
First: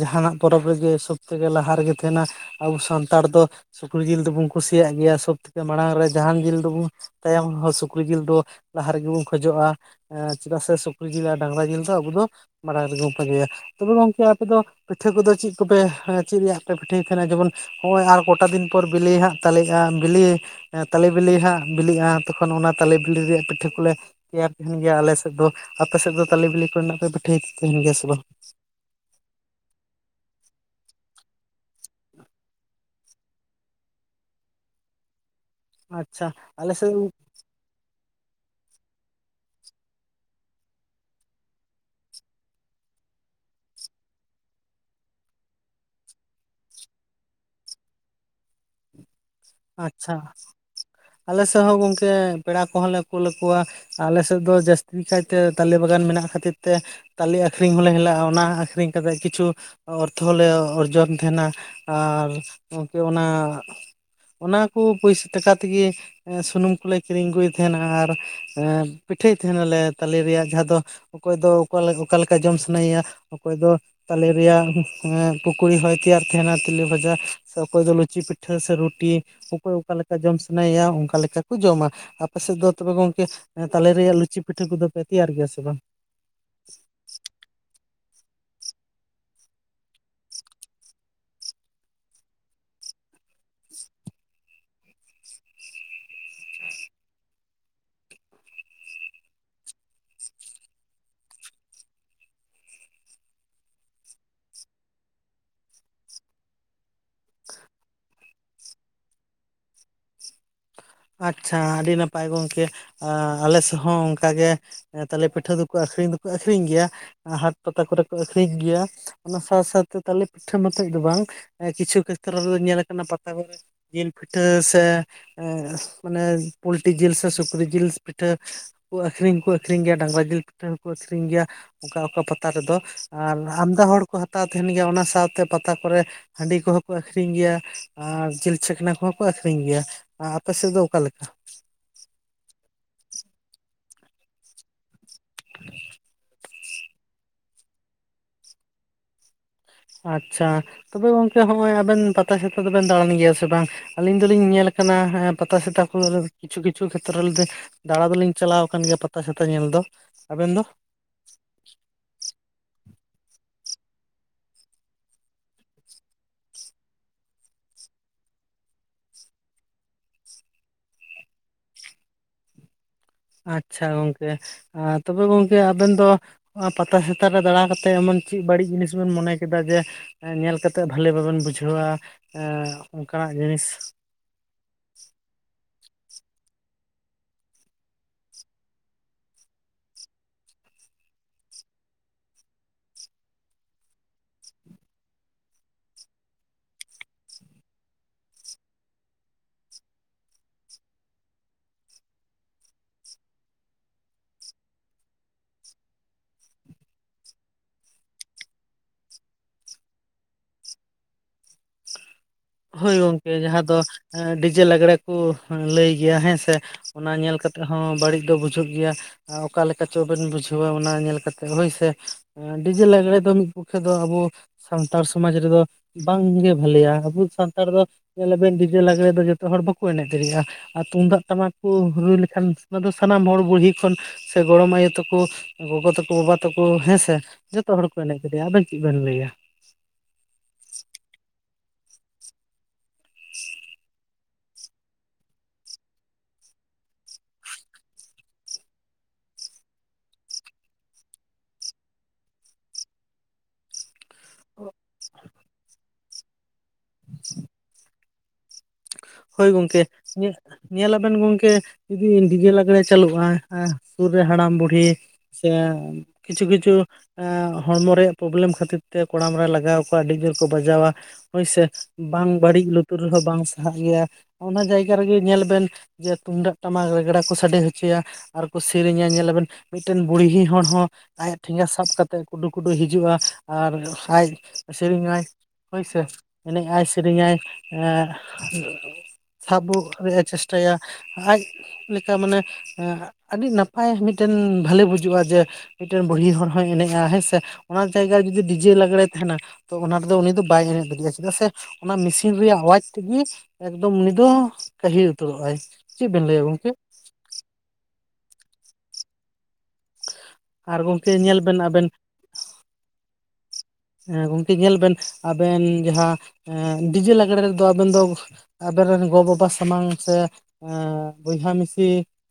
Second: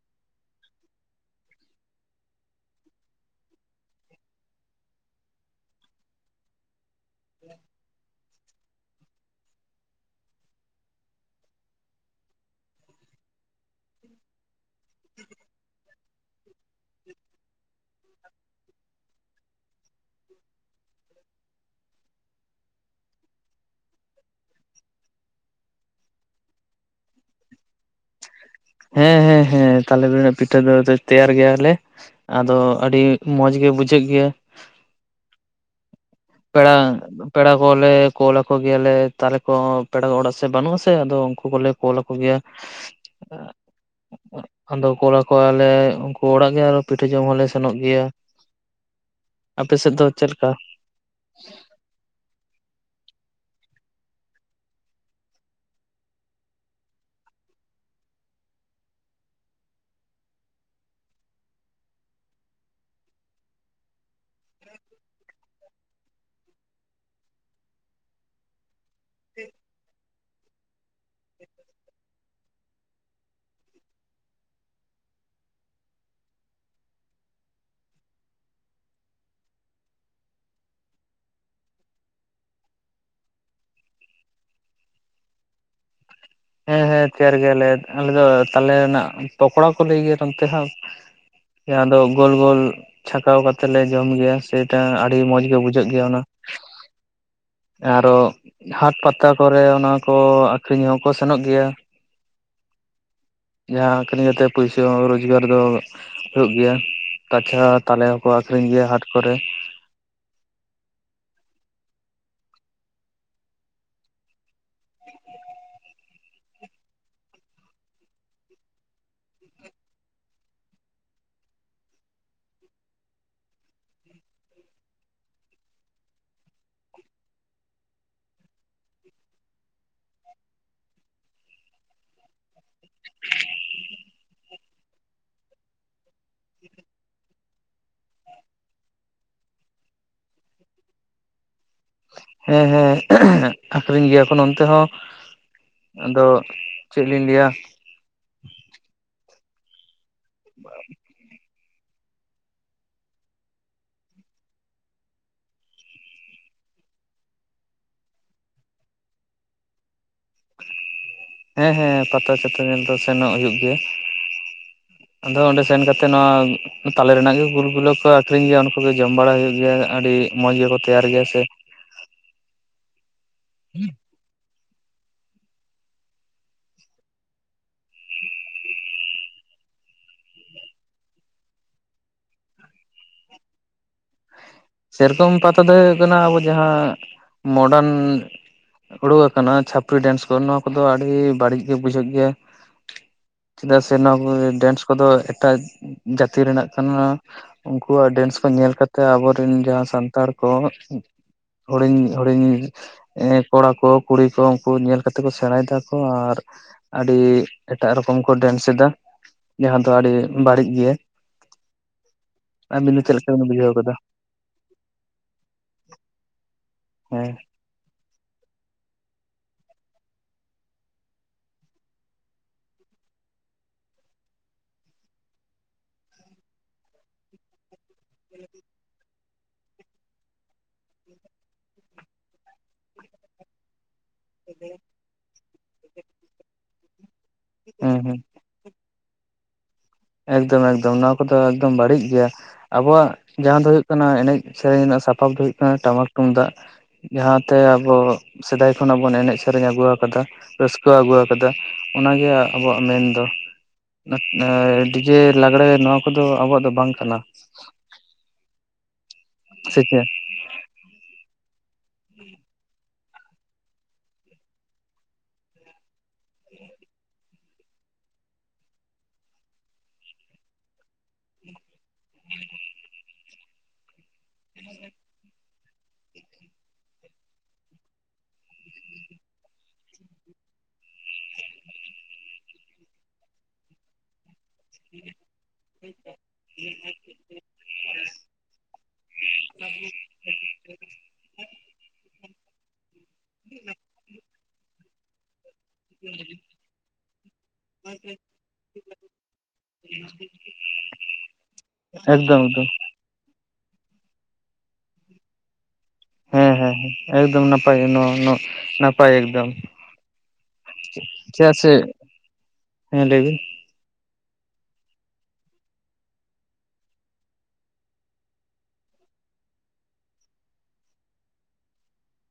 ᱡᱟᱦᱟᱱᱟᱜ ᱯᱚᱨᱚᱵᱽ ᱨᱮᱜᱮ ᱥᱚᱵ ᱛᱷᱮᱠᱮ ᱞᱟᱦᱟ ᱨᱮᱜᱮ ᱛᱟᱦᱮᱱᱟ ᱟᱵᱚ ᱥᱟᱱᱛᱟᱲ ᱫᱚ ᱥᱩᱠᱨᱤ ᱡᱤᱞ ᱫᱚᱵᱚᱱ ᱠᱩᱥᱤᱭᱟᱜ ᱜᱮᱭᱟ ᱥᱚᱵ ᱛᱷᱮᱠᱮ ᱢᱟᱲᱟᱝ ᱨᱮ ᱡᱟᱦᱟᱱ ᱡᱤᱞ ᱫᱚᱵᱚᱱ ᱛᱟᱭᱚᱢᱦᱚᱸ ᱥᱩᱠᱨᱤ ᱡᱤᱞ ᱫᱚ ᱞᱟᱦᱟ ᱨᱮᱜᱮ ᱵᱚᱱ ᱠᱷᱚᱡᱚᱜᱼᱟ᱾ ᱪᱮᱫᱟᱜ ᱥᱮ ᱥᱩᱠᱨᱤ ᱡᱤᱞ ᱰᱟᱝᱨᱟ ᱡᱤᱞ ᱟᱵᱚ ᱫᱚ ᱢᱟᱲᱟᱝ ᱨᱮᱜᱵᱚᱱ ᱯᱟᱸᱡᱮᱭᱟ ᱛᱚᱵᱮ ᱜᱚᱝᱠᱮ ᱟᱯᱮ ᱫᱚ ᱯᱤᱴᱷᱟᱹ ᱠᱚᱫᱚ ᱪᱮᱫ ᱠᱚᱯᱮ ᱪᱮᱫ ᱨᱮᱭᱟᱜ ᱯᱮ ᱯᱤᱴᱷᱟᱹᱭ ᱛᱟᱦᱮᱱᱟ ᱡᱮᱢᱚᱱ ᱱᱚᱜᱼᱚᱭ ᱟᱨ ᱠᱚᱴᱟ ᱫᱤᱱ ᱯᱚᱨ ᱵᱮᱞᱮ ᱦᱟᱜ ᱛᱟᱞᱮᱜᱼᱟ ᱵᱮᱞᱮ ᱛᱟᱞᱮ ᱵᱮᱞᱮ ᱦᱟᱸᱜ ᱵᱮᱞᱮᱜᱼᱟ ᱛᱚᱠᱷᱚᱱ ᱚᱱᱟ ᱛᱟᱞᱮ ᱵᱮᱞᱮ ᱨᱮᱭᱟᱜ ᱯᱤᱴᱷᱟᱹ ᱠᱚᱞᱮ ᱛᱮᱭᱟᱨ ᱛᱟᱦᱮᱱ ᱜᱮᱭᱟ ᱟᱞᱮ ᱥᱮᱫ ᱫᱚ ᱟᱯᱮ ᱥᱮᱫ ᱫᱚ ᱛᱟᱞᱮ ᱵᱮᱞᱮ ᱠᱚᱨᱮᱱᱟᱜ ᱯᱮ ᱯᱤᱴᱷᱟᱹᱭ ᱛᱟᱦᱮᱱ ᱜᱮᱭᱟ ᱥᱮ ᱵᱟᱝ? ᱦᱮᱸ ᱦᱮᱸᱮᱸ ᱾ ᱦᱮ ᱛᱟᱞᱮ ᱨᱮᱱᱟᱜ ᱯᱤᱴᱷᱟᱹ ᱫᱚ ᱛᱮᱭᱟᱨ ᱜᱮᱭᱟ ᱞᱮ ᱟᱫᱚ ᱟᱹᱰᱤ ᱢᱚᱸᱡᱽ ᱜᱮ ᱵᱩᱡᱷᱟᱹᱜ ᱜᱮᱭᱟ ᱟᱪᱷᱟ [unintelligible] ᱟᱲᱟᱝ ᱯᱮᱲᱟ ᱠᱚᱞᱮ ᱠᱞ ᱟᱠᱚ ᱜᱮᱭᱟᱞᱮ ᱛᱟᱦᱞᱮ ᱠᱚ ᱯᱮᱲᱟ ᱠᱚ ᱚᱲᱟᱜ ᱥᱮᱫ ᱵᱟᱹᱱᱩᱜ ᱟᱥᱮ ᱟᱫᱚ ᱩᱱᱠᱩ ᱜᱮᱞᱮ ᱟᱠᱚ ᱜᱮᱭᱟ [inaudible] [inaudible] ᱟᱫᱚ ᱠᱚᱲᱟ ᱠᱚᱞᱮ ᱩᱱᱠᱩ ᱚᱲᱟᱜ ᱜᱮ ᱟᱨ ᱯᱤᱴᱷᱟᱹ ᱡᱚᱢ ᱦᱚᱸᱞᱮ ᱥᱮᱱᱚᱜ ᱜᱮᱭᱟ᱾ ᱟᱯᱮ ᱥᱮᱫ ᱫᱚ ᱟᱪᱪᱷᱟ ᱪᱮᱫ ᱞᱮᱠᱟ? ᱟᱞᱮ ᱥᱮᱫ ᱦᱚᱸ ᱜᱚᱝᱠᱮ ᱯᱮᱲᱟ ᱠᱚᱦᱚᱸ ᱞᱮ ᱠᱳᱞ ᱟᱠᱚᱣᱟ ᱟᱞᱮ ᱥᱮᱫ ᱫᱚ ᱡᱟᱹᱥᱛᱤ ᱠᱟᱭᱛᱮ ᱛᱟᱞᱮ ᱵᱟᱜᱟᱱ ᱢᱮᱱᱟᱜ ᱠᱷᱟᱹᱛᱤᱨ ᱛᱮ ᱛᱟᱞᱮ ᱟᱠᱷᱨᱤᱧ ᱦᱚᱸᱞᱮ ᱦᱮᱞᱟᱜᱼᱟ ᱚᱱᱟ ᱟᱠᱷᱨᱤᱧ ᱠᱟᱛᱮᱫ ᱠᱤᱪᱷᱩ ᱚᱨᱛᱷᱚ ᱞᱮ ᱚᱨᱡᱚᱱ ᱛᱟᱦᱮᱱᱟ ᱟᱨ ᱠᱤ ᱚᱱᱟ ᱚᱱᱟ ᱠᱚ ᱯᱩᱭᱥᱟ ᱴᱟᱠᱟ ᱛᱮᱜᱮ ᱥᱩᱱᱩᱢ ᱠᱚᱞᱮ ᱠᱤᱨᱤᱧ ᱟᱹᱜᱩᱭᱮᱫ ᱛᱟᱦᱮᱱᱟ ᱟᱨ ᱯᱤᱴᱷᱟᱹᱭ ᱛᱟᱦᱮ ᱱᱟᱞᱮ ᱛᱟᱞᱮ ᱨᱮᱭᱟᱜ ᱡᱟᱦᱟᱸ ᱫᱚ ᱚᱠᱚᱭ ᱫᱚ ᱚᱠᱟ ᱚᱠᱟ ᱞᱮᱠᱟ ᱡᱚᱢ ᱥᱟᱱᱟᱭᱮᱭᱟ ᱚᱠᱚᱭ ᱫᱚᱼᱼ ᱛᱟᱞᱮ ᱨᱮᱭᱟᱜ ᱯᱩᱠᱩᱨᱤ ᱦᱚᱭ ᱛᱮᱭᱟᱨ ᱛᱟᱦᱮᱱᱟ ᱛᱮᱞᱮ ᱵᱷᱟᱡᱟ ᱥᱮ ᱚᱠᱚᱭ ᱫᱚ ᱞᱩᱪᱤ ᱯᱤᱴᱷᱟᱹ ᱥᱮ ᱨᱩᱴᱤ ᱯᱩᱴᱤ ᱚᱠᱚᱭ ᱚᱠᱟᱮ ᱞᱮᱠᱟ ᱡᱚᱢ ᱥᱟᱱᱟᱭᱮᱭᱟ ᱚᱱᱠᱟ ᱞᱮᱠᱟ ᱠᱚ ᱡᱚᱢᱟ ᱟᱯᱮ ᱥᱮᱫ ᱫᱚ ᱛᱚᱵᱮ ᱜᱚᱝᱠᱮ? ᱮ ᱛᱟᱞᱮ ᱨᱮᱭᱟᱜ ᱞᱩᱪᱤ ᱯᱤᱴᱷᱟᱹ ᱠᱚᱫᱚ ᱯᱮ ᱛᱮᱭᱟᱨ ᱜᱮᱭᱟ ᱥᱮ ᱵᱟᱝ? ᱦᱮᱸ ᱦᱮᱸ ᱛᱮᱭᱟᱨ ᱜᱮᱭᱟᱞᱮ ᱟᱞᱮ ᱫᱚ ᱛᱟᱞᱮ ᱨᱮᱱᱟᱜ ᱯᱚᱠᱚᱲᱟ ᱠᱚ ᱞᱟᱹᱭ ᱜᱮᱭᱟ ᱚᱱᱛᱮ ᱦᱚᱸ ᱡᱟᱦᱟᱸ ᱫᱚ ᱜᱳᱞ ᱜᱳᱞ ᱪᱷᱟᱠᱟᱣ ᱠᱟᱛᱮᱜ ᱞᱮ ᱡᱚᱢ ᱜᱮᱭᱟ ᱥᱮᱴᱟ ᱟᱹᱰᱤ ᱢᱚᱸᱡ ᱜᱮ ᱵᱩᱡᱷᱟᱹᱜ ᱜᱮᱭᱟ ᱚᱱᱟ ᱟᱨᱚ ᱦᱟᱴ ᱯᱟᱛᱟ ᱠᱚᱨᱮ ᱚᱱᱟ ᱠᱚ ᱟᱠᱷᱨᱤᱧᱚᱜ ᱠᱚ ᱥᱮᱱᱚᱜ ᱜᱮᱭᱟ ᱡᱟᱦᱟᱸᱱᱤ ᱠᱟᱛᱮ ᱯᱩᱭᱥᱟᱹ ᱦᱚᱸ ᱨᱚᱡᱽᱜᱟᱨ ᱫᱚ ᱦᱩᱭᱩᱜ ᱜᱮᱭᱟ ᱛᱟᱪᱷᱟ ᱛᱟᱞᱮ ᱦᱚᱸᱠᱚ ᱟᱠᱷᱨᱤᱧ ᱜᱮᱭᱟ ᱦᱟᱴ ᱠᱚᱨᱮ ᱟᱪᱪᱷᱟ ᱟᱹᱰᱤ ᱱᱟᱯᱟᱭ ᱜᱚᱝᱠᱮ ᱟᱞᱮ ᱥᱮᱫ ᱦᱚᱸ ᱚᱱᱠᱟ ᱜᱮ᱾ ᱦᱮᱸ ᱛᱟᱦᱞᱮ ᱯᱤᱴᱷᱟᱹ ᱫᱚᱠᱚ ᱟᱠᱷᱨᱤᱧ ᱫᱚᱠᱚ ᱟᱠᱷᱨᱤᱧ ᱜᱮᱭᱟ। ᱦᱟᱴ ᱯᱟᱛᱟ ᱠᱚᱨᱮ ᱠᱚ ᱟᱠᱷᱨᱤᱧ ᱜᱮᱭᱟ ᱚᱱᱟ ᱥᱟᱶ ᱥᱟᱶᱛᱮ ᱛᱟᱞᱮ ᱯᱤᱴᱷᱟᱹ ᱢᱚᱛᱚᱡ ᱫᱚ ᱵᱟᱝ। ᱠᱤᱪᱷᱩ ᱠᱷᱮᱛᱨᱚ ᱨᱮᱫᱚ ᱧᱮᱞ ᱟᱠᱟᱱᱟ ᱯᱟᱛᱟ ᱠᱚ ᱨᱮ ᱡᱤᱞ ᱯᱤᱴᱷᱟᱹ ᱥᱮ ᱮ ᱢᱟᱱᱮ ᱯᱳᱞᱴᱤ ᱡᱤᱞ ᱥᱮ ᱥᱩᱠᱨᱤ ᱡᱤᱞ ᱯᱤᱴᱷᱟᱹ। ᱠᱚ ᱟᱹᱠᱷᱨᱤᱧ ᱠᱚ ᱟᱠᱷᱨᱤᱧ ᱜᱮᱭᱟ ᱰᱟᱝᱨᱟ ᱡᱤᱞ ᱯᱤᱴᱷᱟᱹ ᱦᱚᱸᱠᱚ ᱟᱹᱷᱨᱤᱧ ᱜᱮᱭᱟ ᱚᱠᱟ ᱚᱠᱟ ᱯᱟᱛᱟ ᱨᱮ ᱫᱚ। ᱟᱨ ᱟᱢᱫᱟ ᱦᱚᱲ ᱠᱚ ᱦᱟᱛᱟᱣ ᱛᱟᱦᱮᱱ ᱜᱮᱭᱟ ᱚᱱᱟ ᱥᱟᱶᱛᱮ ᱯᱟᱛᱟ ᱠᱚᱨᱮ ᱦᱟᱺᱰᱤ ᱠᱚᱦᱚᱸ ᱠᱚ ᱟᱠᱷᱨᱤᱧ ᱜᱮᱭᱟ। ᱟᱨ ᱡᱤᱞ ᱪᱷᱟᱠᱱᱟ ᱠᱚᱦᱚᱸ ᱠᱚ ᱟᱠᱷᱨᱤᱧ ᱜᱮᱭᱟ। ᱟᱨ ᱟᱯᱮ ᱥᱮᱫ ᱫᱚ ᱚᱠᱟ ᱞᱮᱠᱟ? ᱦᱮᱸ ᱦᱮᱸ ᱟᱠᱷᱨᱤᱧ ᱜᱮᱭᱟ ᱠᱚ ᱱᱚᱱ ᱛᱮ ᱦᱚᱸ। ᱟᱫᱚ ᱪᱮᱫ ᱞᱤᱧ ᱞᱟᱹᱭᱟ! ᱟᱪᱪᱷᱟ ᱛᱚᱵᱮ ᱜᱚᱝᱠᱮ ᱦᱚᱸᱜᱼᱚᱭ ᱟᱵᱮᱱ ᱯᱟᱛᱟ ᱥᱮᱛᱟ ᱫᱚᱵᱮᱱ ᱫᱟᱬᱟᱱ ᱜᱮᱭᱟ ᱥᱮ ᱵᱟᱝ? ᱟᱞᱤᱧ ᱫᱚᱞᱤᱧ ᱧᱮᱞ ᱠᱟᱱᱟ ᱯᱟᱛᱟ ᱥᱮᱛᱟ ᱠᱚᱨᱮ ᱠᱤᱪᱷᱩ ᱠᱤᱪᱷᱩ ᱠᱷᱮᱛᱨᱮ ᱨᱮᱫᱚᱼᱼ ᱫᱟᱬᱟ ᱫᱚᱞᱤᱧ ᱪᱟᱞᱟᱣ ᱠᱟᱱ ᱜᱮᱭᱟ ᱯᱟᱛᱟ ᱪᱷᱟᱛᱟ ᱧᱮᱞ ᱫᱚ ᱟᱵᱮᱱ ᱫᱚ? ᱦᱮᱸ ᱦᱮᱸ ᱯᱟᱛᱟ ᱪᱟᱛᱟ ᱧᱮᱞ ᱫᱚ ᱥᱮᱱᱚᱜ ᱦᱩᱭᱩᱜ ᱜᱮᱭᱟ। ᱟᱫᱚ ᱚᱸᱰᱮ ᱥᱮᱱ ᱠᱟᱛᱮ ᱱᱚᱣᱟ ᱼᱼ ᱛᱟᱞᱮ ᱨᱮᱱᱟᱜ ᱜᱮ ᱜᱩᱞ ᱜᱩᱞᱟᱹ ᱠᱚ ᱟᱠᱷᱨᱤᱧ ᱜᱮᱭᱟ ᱚᱱᱟ ᱠᱚ ᱜᱮ ᱡᱚᱢ ᱵᱟᱲᱟ ᱦᱩᱭᱩᱜ ᱜᱮᱭᱟ ᱟᱹᱰᱤ ᱢᱚᱸᱡᱽ ᱜᱮᱠᱚ ᱛᱮᱭᱟᱨ ᱜᱮᱭᱟ ᱥᱮ। ᱟᱪᱪᱷᱟ ᱜᱚᱝᱠᱮ ᱟ ᱛᱚᱵᱮ ᱜᱚᱝᱠᱮ ᱟᱵᱮᱱ ᱫᱚ ᱱᱚᱣᱟ ᱯᱟᱛᱟ ᱥᱮᱛᱟ ᱨᱮ ᱫᱟᱬᱟ ᱠᱟᱛᱮᱫ ᱮᱢᱚᱱ ᱪᱮᱫ ᱵᱟᱹᱲᱤᱡ ᱡᱤᱱᱤᱥ ᱵᱤᱱ ᱢᱚᱱᱮ ᱠᱮᱫᱟ ᱡᱮᱼᱼ ᱧᱮᱞ ᱠᱟᱛᱮᱜ ᱵᱷᱟᱞᱮ ᱵᱟᱵᱮᱱ ᱵᱩᱡᱷᱟᱹᱣᱟ ᱮ ᱚᱱᱠᱟᱱᱟᱜ ᱡᱤᱱᱤᱥ? ᱥᱮᱨᱚᱠᱚᱢ ᱯᱟᱛᱟ ᱫᱚ ᱦᱩᱭᱩᱜ ᱠᱟᱱᱟ ᱟᱵᱚ ᱡᱟᱦᱟᱸ ᱢᱚᱰᱟᱱᱼᱼ ᱩᱰᱩᱠ ᱟᱠᱟᱱᱟ ᱪᱷᱟᱯᱨᱤ ᱰᱮᱱᱥ ᱠᱚ ᱱᱚᱣᱟ ᱠᱚᱫᱚ ᱟᱹᱰᱤ ᱵᱟᱹᱲᱤᱡ ᱜᱮ ᱵᱩᱡᱷᱟᱹᱜ ᱜᱮᱭᱟ। ᱪᱮᱫᱟᱜ ᱥᱮ ᱱᱚᱣᱟ ᱠᱚ ᱰᱮᱱᱥ ᱠᱚᱫᱚ ᱮᱴᱟᱜ ᱡᱟᱹᱛᱤ ᱨᱮᱱᱟᱜ ᱠᱟᱱᱟ। ᱩᱱᱠᱩᱣᱟᱜ ᱰᱮᱱᱥ ᱠᱚ ᱧᱮᱞ ᱠᱟᱛᱮ ᱟᱵᱚᱨᱮᱱ ᱡᱟᱦᱟᱸ ᱥᱟᱱᱛᱟᱲ ᱠᱚ ᱼᱼ ᱦᱩᱲᱤᱧ ᱦᱩᱲᱤᱧ ᱼᱼ ᱮ ᱠᱚᱲᱟ ᱠᱚ ᱠᱩᱲᱤ ᱠᱚ ᱩᱱᱠᱩ ᱧᱮᱞ ᱠᱟᱛᱮ ᱠᱚ ᱥᱮᱬᱟᱭ ᱫᱟᱠᱚ ᱟᱨ ᱼᱼ ᱟᱹᱰᱤ ᱮᱴᱟᱜ ᱨᱚᱠᱚᱢ ᱠᱚ ᱰᱮᱱᱥ ᱮᱫᱟ। ᱡᱟᱦᱟᱸ ᱫᱚ ᱟᱹᱰᱤ ᱵᱟᱹᱲᱤᱡ ᱜᱮᱭᱟ। ᱟᱹᱵᱤᱱ ᱫᱚ ᱪᱮᱫ ᱞᱮᱠᱟ ᱵᱤᱱ ᱵᱩᱡᱷᱟᱹᱣ ᱟᱠᱟᱫᱟ? ᱮ ᱰᱤᱡᱮ ᱞᱟᱸᱜᱽᱲᱟᱮ ᱠᱚ ᱞᱟᱹᱭ ᱜᱮᱭᱟ ᱦᱮᱸ ᱥᱮ? ᱚᱱᱟ ᱦᱮᱸ ᱧᱮᱞ ᱠᱟᱛᱮᱜ ᱦᱚᱸ ᱵᱟᱹᱲᱤᱡ ᱫᱚ ᱵᱩᱡᱷᱟᱹᱜ ᱜᱮᱭᱟ। ᱟ ᱚᱠᱟ ᱞᱮᱠᱟ ᱪᱚ ᱵᱮᱱ ᱵᱩᱡᱷᱟᱹᱣᱟ ᱚᱱᱟ ᱧᱮᱞ ᱠᱟᱛᱮᱫ ᱦᱳᱭᱥᱮ? ᱰᱤᱡᱮ ᱞᱟᱸᱜᱽᱬᱮ ᱫᱚ ᱢᱤᱫ ᱯᱚᱠᱠᱷᱮ ᱫᱚ ᱟᱵᱚ ᱼᱼ ᱥᱟᱱᱛᱟᱲ ᱥᱚᱢᱟᱡᱽ ᱨᱮᱫᱚ ᱵᱟᱝᱜᱮ ᱵᱟᱹᱞᱮᱭᱟ ᱟᱵᱚ ᱥᱟᱱᱛᱟᱲ ᱫᱚ ᱧᱮᱞᱟᱵᱮᱱ ᱰᱤᱡᱮ ᱞᱟᱸᱜᱽᱲᱮ ᱫᱚ ᱼᱼ ᱡᱚᱛᱚ ᱦᱚᱲ ᱵᱟᱠᱚ ᱮᱱᱮᱡ ᱫᱟᱲᱮᱭᱟᱜᱼᱟ᱾ ᱟᱨ ᱛᱩᱢᱫᱟᱜ ᱴᱟᱢᱟᱠ ᱠᱚ ᱨᱩ ᱞᱮᱠᱷᱟᱱ ᱚᱱᱟ ᱥᱟᱱᱟᱢ ᱦᱚᱲ ᱵᱩᱲᱦᱤ ᱠᱷᱚᱱ ᱼᱼ ᱥᱮ ᱜᱚᱲᱚᱢ ᱟᱭᱩ ᱛᱟᱠᱚ ᱜᱚᱜᱚ ᱛᱟᱠᱚ ᱵᱟᱵᱟ ᱛᱟᱠᱚ ᱦᱮᱸᱥᱮ ᱡᱷᱚᱛᱚ ᱦᱚᱲ ᱦᱮᱸ ᱠᱚ ᱮᱱᱮᱡ ᱦᱮᱸ ᱠᱮᱫᱮᱭᱟ। ᱟᱵᱮᱱ ᱼᱼ ᱪᱮᱫ ᱵᱮᱱ ᱞᱟᱹᱭᱟ? ᱮᱠᱫᱚᱢ ᱮᱠᱫᱚᱢ ᱱᱚᱣᱟ ᱠᱚᱫᱚ ᱮᱠᱫᱚᱢ ᱵᱟᱹᱲᱤᱡ ᱜᱮᱭᱟ। ᱟᱵᱚᱣᱟᱜ ᱡᱟᱦᱟᱸ ᱫᱚ ᱦᱩᱭᱩᱜ ᱠᱟᱱᱟ ᱮᱱᱮᱡ ᱥᱮᱨᱮᱧ ᱨᱮᱭᱟᱜ ᱥᱟᱯᱟᱯ ᱫᱚ ᱦᱩᱭᱩᱜ ᱠᱟᱱᱟ ᱴᱟᱢᱟᱠ ᱛᱩᱢᱫᱟᱜ। ᱡᱟᱦᱟᱸᱛᱮ ᱟᱵᱚ ᱥᱮᱫᱟᱭ ᱠᱷᱚᱱᱟᱜ ᱵᱚᱱ ᱮᱱᱮᱡ ᱥᱮᱨᱮᱧ ᱟᱹᱜᱩ ᱟᱠᱟᱫᱟ ᱨᱟᱹᱥᱠᱟᱹ ᱟᱹᱜᱩ ᱟᱠᱟᱫᱟ। ᱚᱱᱟᱜᱮ ᱟᱵᱚᱣᱟᱜ ᱢᱮᱱᱫᱚ। ᱰᱤᱡᱮ ᱞᱟᱜᱽᱲᱮ ᱱᱚᱣᱟ ᱠᱚᱫᱚ ᱟᱵᱚᱣᱟᱜ ᱫᱚ ᱵᱟᱝ ᱠᱟᱱᱟ। ᱦᱳᱭ ᱜᱚᱢᱠᱮ ᱥᱮ ᱪᱮᱫ ᱤᱧᱟᱹᱜ ᱼᱼ ᱧᱮᱞᱟᱵᱮᱱ ᱜᱚᱢᱠᱮ ᱡᱩᱫᱤ ᱰᱤᱡᱮ ᱞᱟᱜᱽᱲᱮ ᱪᱟᱹᱞᱩᱜᱼᱟ᱾ ᱟ ᱥᱩᱨ ᱨᱮ ᱦᱟᱲᱟᱢ ᱵᱩᱰᱷᱤ ᱼᱼ ᱥᱮ ᱠᱤᱪᱷᱩ ᱠᱤᱪᱷᱩ ᱼᱼ ᱮᱸᱻ ᱦᱚᱲᱢᱚ ᱨᱮᱭᱟᱜ ᱯᱨᱚᱵᱞᱮᱢ ᱠᱷᱟᱹᱛᱤᱨ ᱛᱮ ᱠᱚᱲᱟᱢ ᱨᱮ ᱞᱟᱜᱟᱣᱟ ᱠᱚᱣᱟ ᱟᱹᱰᱤ ᱡᱳᱨ ᱠᱚ ᱵᱟᱡᱟᱣᱟ। ᱦᱳᱭᱥᱮ ᱵᱟᱝ ᱵᱟᱹᱲᱤᱡ ᱞᱩᱛᱩᱨ ᱨᱮᱦᱚᱸ ᱵᱟᱝ ᱼᱼ ᱥᱟᱦᱟᱜ ᱜᱮᱭᱟ ᱚᱱᱟ ᱡᱟᱭᱜᱟ ᱨᱮᱜᱮ ᱧᱮᱞ ᱵᱮᱱ ᱡᱮ ᱛᱩᱢᱫᱟᱜ ᱴᱟᱢᱟᱠ ᱨᱮᱜᱽᱲᱟ ᱠᱚ ᱥᱟᱰᱮ ᱦᱚᱪᱚᱭᱟ। ᱟᱨᱠᱚ ᱥᱮᱨᱮᱧᱟ ᱧᱮᱞᱟᱵᱮᱱ ᱢᱤᱫᱴᱮᱱ ᱵᱩᱲᱦᱤ ᱦᱚᱲ ᱦᱚᱸ ᱼᱼ ᱟᱭᱟᱜ ᱴᱷᱮᱸᱜᱟ ᱥᱟᱵ ᱠᱟᱛᱮᱫ ᱠᱩᱰᱩᱼ ᱠᱩᱰᱩ ᱦᱤᱡᱩᱜᱼᱟ᱾ ᱟᱨ ᱟᱡ ᱥᱮᱨᱮᱧᱟᱭ। ᱦᱳᱭᱥᱮ ᱮᱱᱮᱡ ᱟᱭ ᱥᱮᱨᱮᱧ ᱟᱭ ᱮᱸᱻ ᱥᱟᱵᱚᱜ ᱨᱮᱭᱟᱜᱼ ᱮ ᱪᱮᱥᱴᱟᱭᱟ ᱟᱡ ᱞᱮᱠᱟ ᱢᱟᱱᱮ ᱮᱸ ᱼᱼ ᱟᱹᱰᱤ ᱱᱟᱯᱟᱭ ᱢᱤᱫᱴᱮᱱ ᱵᱷᱟᱹᱞᱤ ᱵᱩᱡᱩᱜᱼᱟ ᱡᱮ ᱼᱼ ᱢᱤᱫᱴᱮᱱ ᱵᱩᱲᱦᱤ ᱦᱚᱲ ᱦᱚᱸᱭ ᱮᱱᱮᱡᱼᱟ ᱦᱮᱸ ᱥᱮ ᱚᱱᱟ ᱡᱟᱭᱜᱟ ᱨᱮ ᱡᱩᱫᱤ ᱰᱤᱡᱮ ᱞᱟᱜᱽᱲᱮ ᱛᱟᱦᱮᱱᱟᱼᱼ ᱛᱚ ᱚᱱᱟ ᱨᱮᱫᱚ ᱩᱱᱤ ᱫᱚ ᱵᱟᱭ ᱮᱱᱮᱡ ᱫᱟᱲᱮᱭᱟᱜᱼᱟ ᱪᱮᱫᱟᱜ ᱥᱮ ᱚᱱᱟ ᱢᱮᱥᱤᱱ ᱮᱠᱫᱚᱢ ᱨᱮᱭᱟᱜ ᱮᱠᱫᱚᱢ ᱟᱣᱟᱡᱼᱼ ᱛᱮᱜᱮ ᱮᱠᱫᱚᱢ ᱩᱱᱤ ᱫᱚ ᱠᱟᱹᱦᱤᱞ ᱩᱛᱟᱹᱨᱚᱜ-ᱟᱭ ᱪᱮᱫ ᱵᱮᱱ ᱞᱟᱹᱭᱟ ᱦᱮᱸ ᱜᱚᱝᱠᱮ, ᱦᱮᱸ ᱮᱠᱫᱚᱢ ᱱᱟᱯᱟᱭ ᱱᱚ ᱱᱚ ᱱᱟᱯᱟᱭ ᱮᱠᱫᱚᱢ᱾ ᱟᱨ ᱜᱚᱝᱠᱮ ᱧᱮᱞ ᱪᱮᱫᱟᱜ ᱵᱮᱱ ᱥᱮ ᱟᱵᱮᱱ ᱦᱮᱸ ᱞᱟᱹᱭ ᱵᱤᱱ᱾ ᱦᱮᱸ ᱜᱚᱢᱠᱮ ᱧᱮᱞ ᱵᱮᱱ ᱟᱵᱮᱱ ᱡᱟᱦᱟᱸ ᱰᱤᱡᱮ ᱞᱟᱜᱽᱬᱮ ᱨᱮᱫᱚ ᱟᱵᱮᱱ ᱫᱚᱼᱼ ᱟᱵᱮᱱ ᱨᱮᱱ ᱜᱚ ᱵᱟᱵᱟ ᱥᱟᱢᱟᱝ ᱥᱮ ᱵᱚᱭᱦᱟ ᱢᱤᱥᱤᱼᱼ